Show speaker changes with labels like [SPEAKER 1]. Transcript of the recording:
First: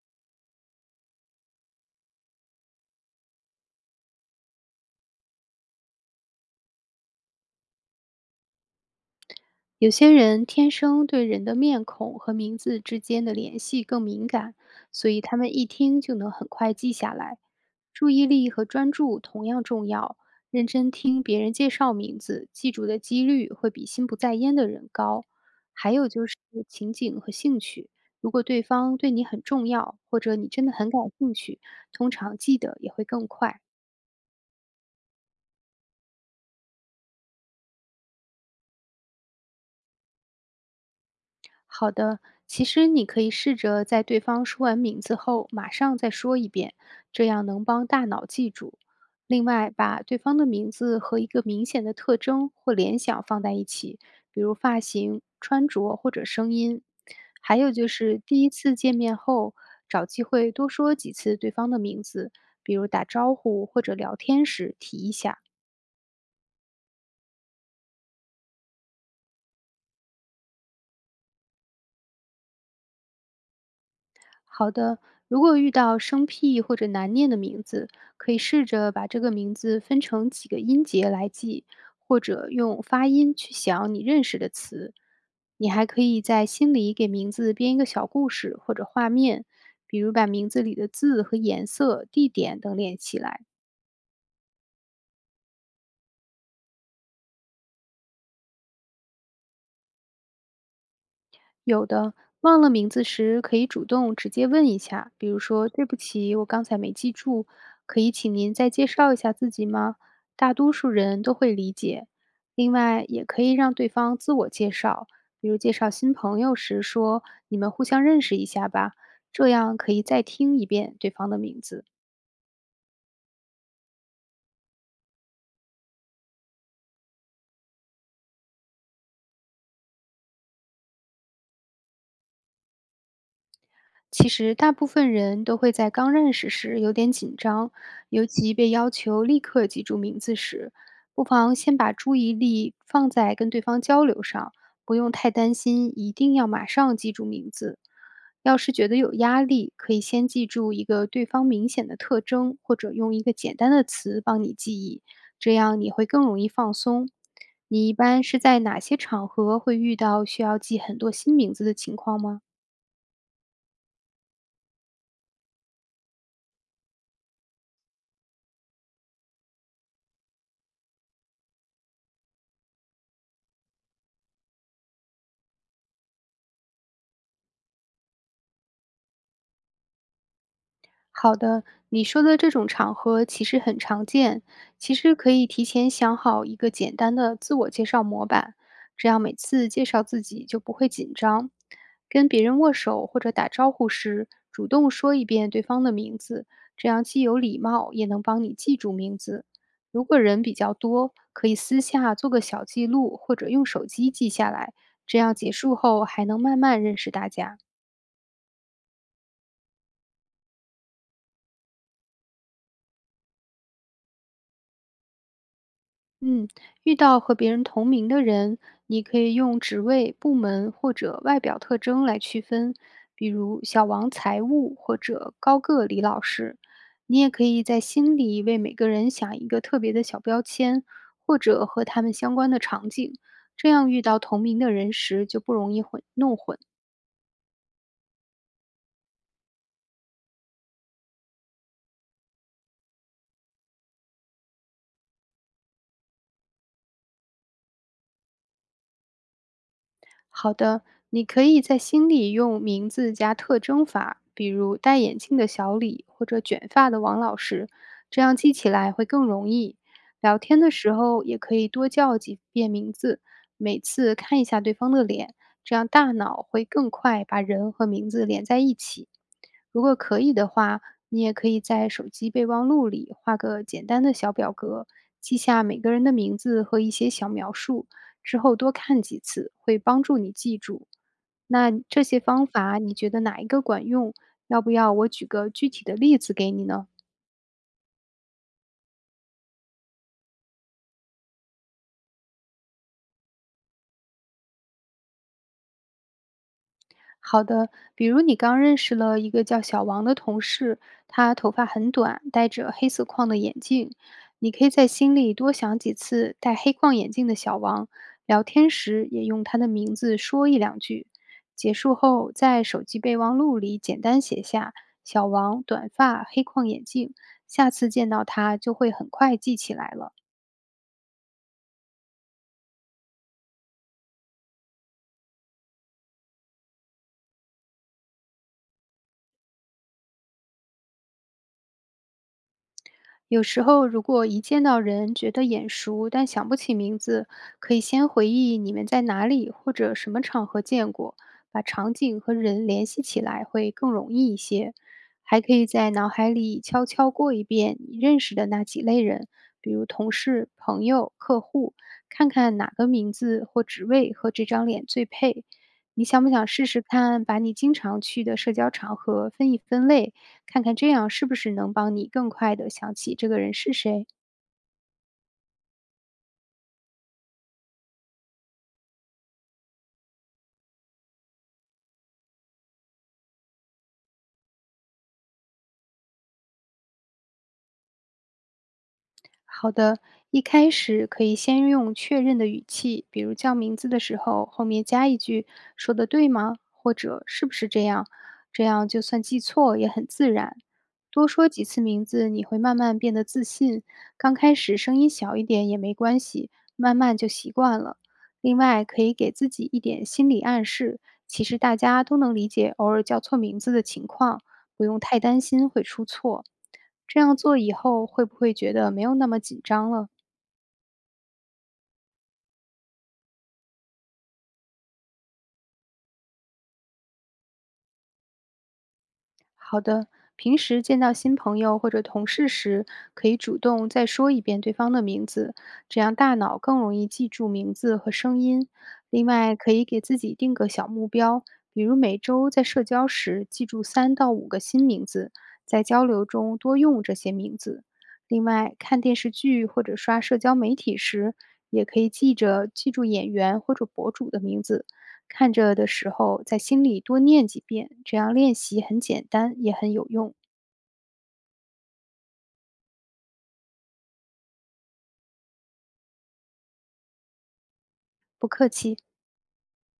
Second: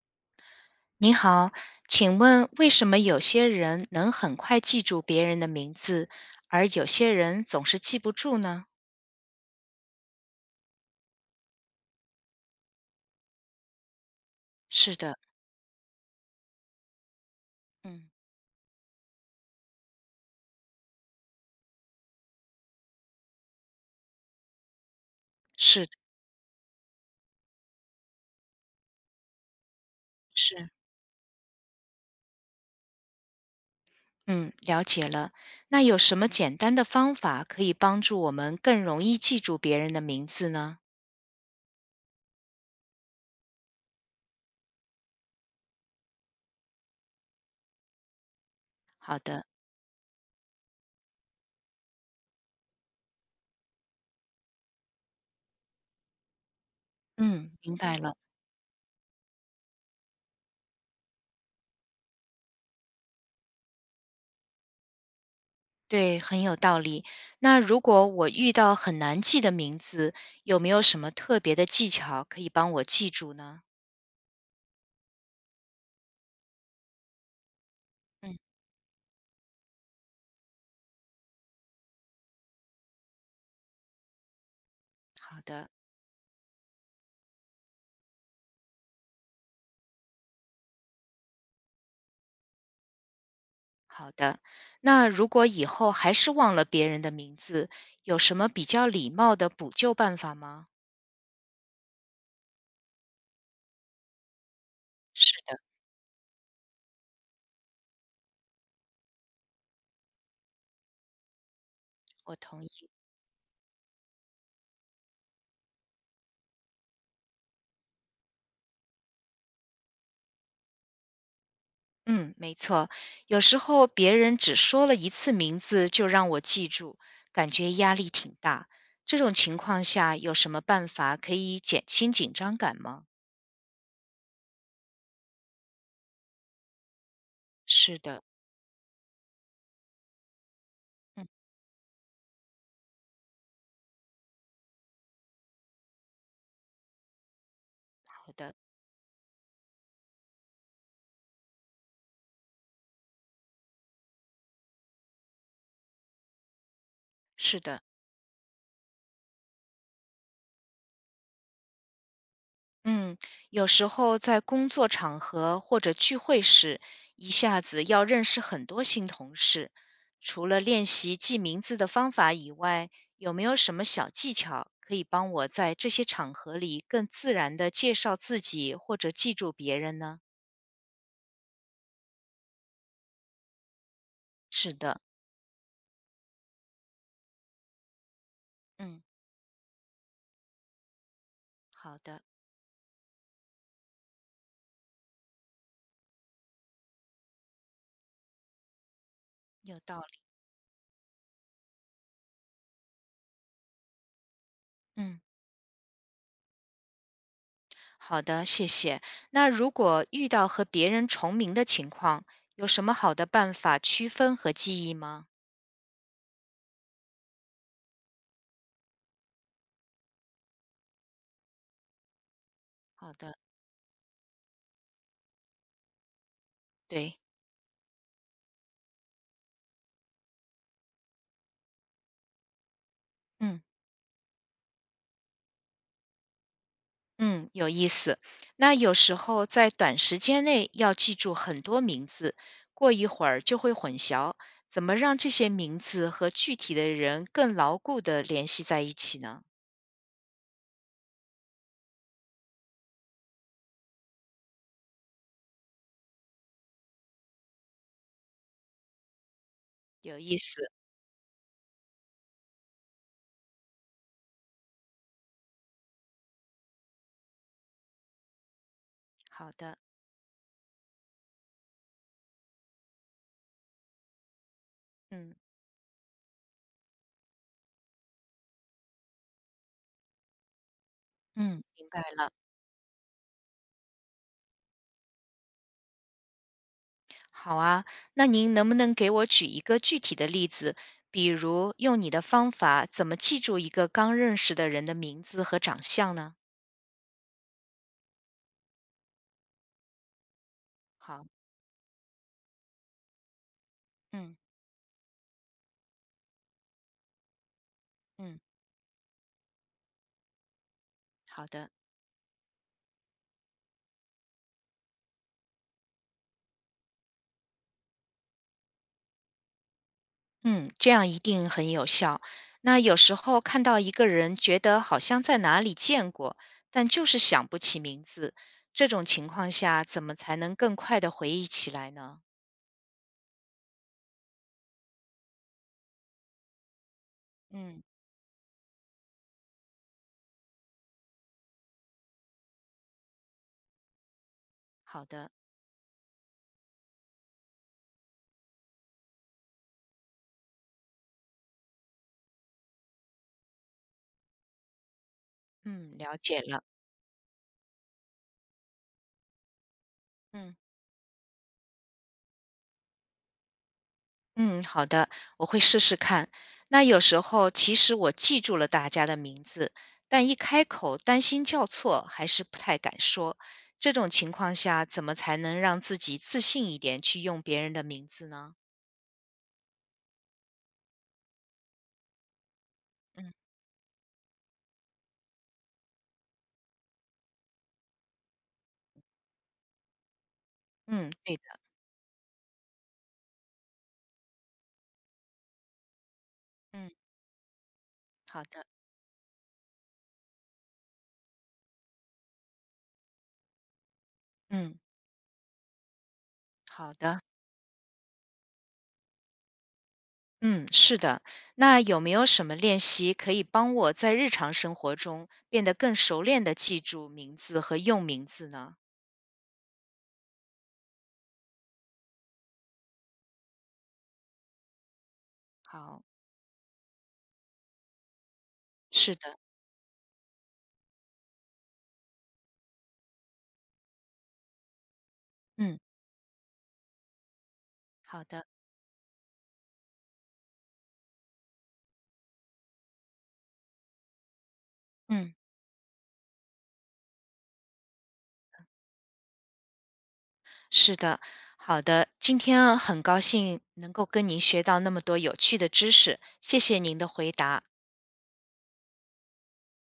[SPEAKER 1] 你好，请问为什么有些人能很快记住别人的名字，而有些人总是记不住呢？
[SPEAKER 2] 有些人天生对人的面孔和名字之间的联系更敏感，
[SPEAKER 1] 是
[SPEAKER 2] 所
[SPEAKER 1] 的，
[SPEAKER 2] 以他们一听就能很快记下来。
[SPEAKER 1] 嗯，
[SPEAKER 2] 注意力和专注同样重要，认真听别人介绍名字，记住的几率会比心不在焉的人高。
[SPEAKER 1] 是的，
[SPEAKER 2] 还有就是情景和兴趣，如果对方对你很重要，或者你真
[SPEAKER 1] 是，
[SPEAKER 2] 的很感兴趣，通常记得也会更快。
[SPEAKER 1] 嗯，了解了。那有什么简单的方法可以帮助我们更容易记住别人的名字呢？
[SPEAKER 2] 好的，其实你可以试着在对方说完名字后，马上再说一遍，这样能帮大脑记住。
[SPEAKER 1] 好的，
[SPEAKER 2] 另外，把对方的名字和一个明显的特征或联想放在一起，比如发型、穿着或者声音。
[SPEAKER 1] 嗯，
[SPEAKER 2] 还有
[SPEAKER 1] 明
[SPEAKER 2] 就
[SPEAKER 1] 白了。
[SPEAKER 2] 是第一次见面后，找机会多说几次对方的名字，比如打招呼或者聊天时提一下。
[SPEAKER 1] 对，很有道理。那如果我遇到很难记的名字，有没有什么特别的技巧可以帮我记住呢？
[SPEAKER 2] 好的，如果遇到生僻或者难念的名字，可
[SPEAKER 1] 嗯，
[SPEAKER 2] 以试着把这个名字分成几个音节来记，或者用发音去想你认识的词。
[SPEAKER 1] 好的。
[SPEAKER 2] 你还可以在心里给名字编一个小故事或者画面，比如把名字里的字和颜色、地点等连起来。
[SPEAKER 1] 好的，那如果以后还是忘了别人的名字，有什么比较礼貌的补救办法吗？
[SPEAKER 2] 有的，忘了名字时可以主动直接问一下，比
[SPEAKER 1] 是
[SPEAKER 2] 如
[SPEAKER 1] 的，
[SPEAKER 2] 说“对不起，我刚才没记住，可以请您再介绍一下自己吗？”大多数人都会理解。
[SPEAKER 1] 我同
[SPEAKER 2] 另
[SPEAKER 1] 意。
[SPEAKER 2] 外，也可以让对方自我介绍，比如介绍新朋友时说“你们互相认识一下吧”，这样可以再听一遍对方的名字。
[SPEAKER 1] 嗯，没错，有时候别人只说了一次名字就让我记住，感觉压力挺大。这种情况下，有什么办法可以减轻紧张感吗？
[SPEAKER 2] 其实大部分人都会在刚认识时有点紧张，
[SPEAKER 1] 是的。
[SPEAKER 2] 尤其被要求立刻记住名字时，不
[SPEAKER 1] 嗯，
[SPEAKER 2] 妨先把注意力放在跟对方交流上，不用太担心一定要马上记住名字。
[SPEAKER 1] 好的，
[SPEAKER 2] 要是觉得有压力，可以先记住一个对方明显的特征，或者用一个简单的词帮你记忆，这样你会更容易放松。
[SPEAKER 1] 是的。
[SPEAKER 2] 你一般是在哪些场合会遇到需要记很多新名字的情况吗？
[SPEAKER 1] 嗯，有时候在工作场合或者聚会时，一下子要认识很多新同事，除了练习记名字的方法以外，有没有什么小技巧可以帮我在这些场合里更自然地介绍自己或者记住别人呢？
[SPEAKER 2] 好的，你说的这种场合其实很常见，
[SPEAKER 1] 是
[SPEAKER 2] 其
[SPEAKER 1] 的，
[SPEAKER 2] 实可以提前想好一个简单的自我介绍模板，
[SPEAKER 1] 嗯，
[SPEAKER 2] 这样每次介绍自己就不会紧张。
[SPEAKER 1] 好的，
[SPEAKER 2] 跟别人握手或者打招呼时，主动说一遍对方的名字，这样既有礼貌，也能帮你记住名字。
[SPEAKER 1] 有道
[SPEAKER 2] 如果
[SPEAKER 1] 理，
[SPEAKER 2] 人比较多，可以私下做个小记录，或者用手机记下来，
[SPEAKER 1] 嗯，
[SPEAKER 2] 这样结束后还能慢慢认识大家。
[SPEAKER 1] 好的，谢谢。那如果遇到和别人重名的情况，有什么好的办法区分和记忆吗？
[SPEAKER 2] 嗯，遇到和别人同名的人，你可以用职位、部门或者外表特征来区分，
[SPEAKER 1] 好
[SPEAKER 2] 比
[SPEAKER 1] 的，
[SPEAKER 2] 如小王财务或者高个李老师。
[SPEAKER 1] 对，
[SPEAKER 2] 你也可以在心里为每个人想一个特别的小标签，或者和他们相关的场景，
[SPEAKER 1] 嗯。
[SPEAKER 2] 这样遇到同名的人时就不容易混。
[SPEAKER 1] 嗯，有意思。那有时候在短时间内要记住很多名字，过一会儿就会混淆。怎么让这些名字和具体的人更牢固地联系在一起呢？
[SPEAKER 2] 好的，你可以在心里用名字加特征法，比如戴眼镜的小李或者卷发的王老师，这样记起来会更容易。
[SPEAKER 1] 有意
[SPEAKER 2] 聊天
[SPEAKER 1] 思。
[SPEAKER 2] 的时候也可以多叫几遍名字，每次看一下对方的脸，这样大脑会更快把人和名字连在一起。
[SPEAKER 1] 好的，
[SPEAKER 2] 如果可以的话，你也可以在手机备忘录里画个简单的小表格，
[SPEAKER 1] 嗯
[SPEAKER 2] 记下每个人的名字和一些小描述。之后多看几次，会帮助你记住。
[SPEAKER 1] 嗯，
[SPEAKER 2] 那
[SPEAKER 1] 明白
[SPEAKER 2] 这些
[SPEAKER 1] 了。
[SPEAKER 2] 方法你觉得哪一个管用？要不要我举个具体的例子给你呢？
[SPEAKER 1] 好啊，那您能不能给我举一个具体的例子？比如用你的方法，怎么记住一个刚认识的人的名字和长相呢？
[SPEAKER 2] 好的，比如你刚认识了一个叫小王的同事，
[SPEAKER 1] 好，
[SPEAKER 2] 他头发很短，戴着黑色框的眼镜。
[SPEAKER 1] 嗯
[SPEAKER 2] 你可以在心里多想几次戴黑框眼镜的小王，
[SPEAKER 1] 嗯，
[SPEAKER 2] 聊天时也用他的名字说一两句。
[SPEAKER 1] 好的。
[SPEAKER 2] 结束后，在手机备忘录里简单写下“小王短发黑框眼镜”，下次见到他就会很快记起来了。
[SPEAKER 1] 嗯，这样一定很有效。那有时候看到一个人，觉得好像在哪里见过，但就是想不起名字，这种情况下，怎么才能更快的回忆起来呢？
[SPEAKER 2] 有时候如果一见到人觉得眼熟，但想不起名字，可
[SPEAKER 1] 嗯，
[SPEAKER 2] 以先回忆你们在哪里或者什么场合见过，把场景和人联系起来会更容易一些。
[SPEAKER 1] 好的，
[SPEAKER 2] 还可以在脑海里悄悄过一遍你认识的那几类人，比如同事、朋友、客户，看看哪个名字或职位和这张脸最配。
[SPEAKER 1] 嗯，
[SPEAKER 2] 你
[SPEAKER 1] 了
[SPEAKER 2] 想不
[SPEAKER 1] 解
[SPEAKER 2] 想
[SPEAKER 1] 了，
[SPEAKER 2] 试试看，把你经常去的社交场合分一分类，
[SPEAKER 1] 嗯
[SPEAKER 2] 看看这样是不是能帮你更快地想起这个人是谁。
[SPEAKER 1] 嗯，好的，我会试试看。那有时候其实我记住了大家的名字，但一开口担心叫错，还是不太敢说。这种情况下，怎么才能让自己自信一点去用别人的名字呢？
[SPEAKER 2] 好的，一开始可以先用确认的语气，比
[SPEAKER 1] 嗯
[SPEAKER 2] 如叫名字的时候，后面加一句“说的对吗？”或者“是不是这样？”这样就算记错也很自然。
[SPEAKER 1] 嗯，
[SPEAKER 2] 多
[SPEAKER 1] 对的，
[SPEAKER 2] 说几次名字，你会慢慢变得自信。刚开始声音小一点也没关系，
[SPEAKER 1] 嗯，
[SPEAKER 2] 慢慢就习惯了。
[SPEAKER 1] 好
[SPEAKER 2] 另
[SPEAKER 1] 的，
[SPEAKER 2] 外，可以给自己一点心理暗示，其实大家都能理解偶尔叫错名字的情况。
[SPEAKER 1] 嗯，
[SPEAKER 2] 不用太担心会出错。
[SPEAKER 1] 好
[SPEAKER 2] 这
[SPEAKER 1] 的，
[SPEAKER 2] 样做以后会不会觉得没有那么紧张了？
[SPEAKER 1] 嗯，是的。那有没有什么练习可以帮我在日常生活中变得更熟练的记住名字和用名字呢？
[SPEAKER 2] 好的，平时见到新朋友或者同事时，可以主动再说一遍对方的名字，这
[SPEAKER 1] 好，
[SPEAKER 2] 样大脑更容易记住名字和声音。
[SPEAKER 1] 是
[SPEAKER 2] 另
[SPEAKER 1] 的，
[SPEAKER 2] 外，可以给自己定个小目标，比如每周在社交时记住3到5个新名字，
[SPEAKER 1] 嗯，
[SPEAKER 2] 在交流中多用这些名字。
[SPEAKER 1] 好
[SPEAKER 2] 另
[SPEAKER 1] 的，
[SPEAKER 2] 外，看电视剧或者刷社交媒体时，也可以记着记住演员或者博主的名字，
[SPEAKER 1] 嗯，
[SPEAKER 2] 看着的时候，在心里多念几遍，这样练习很简单，也很有用。
[SPEAKER 1] 是的，好的。今天很高兴能够跟您学到那么多有趣的知识，谢谢您的回答。
[SPEAKER 2] 不客气。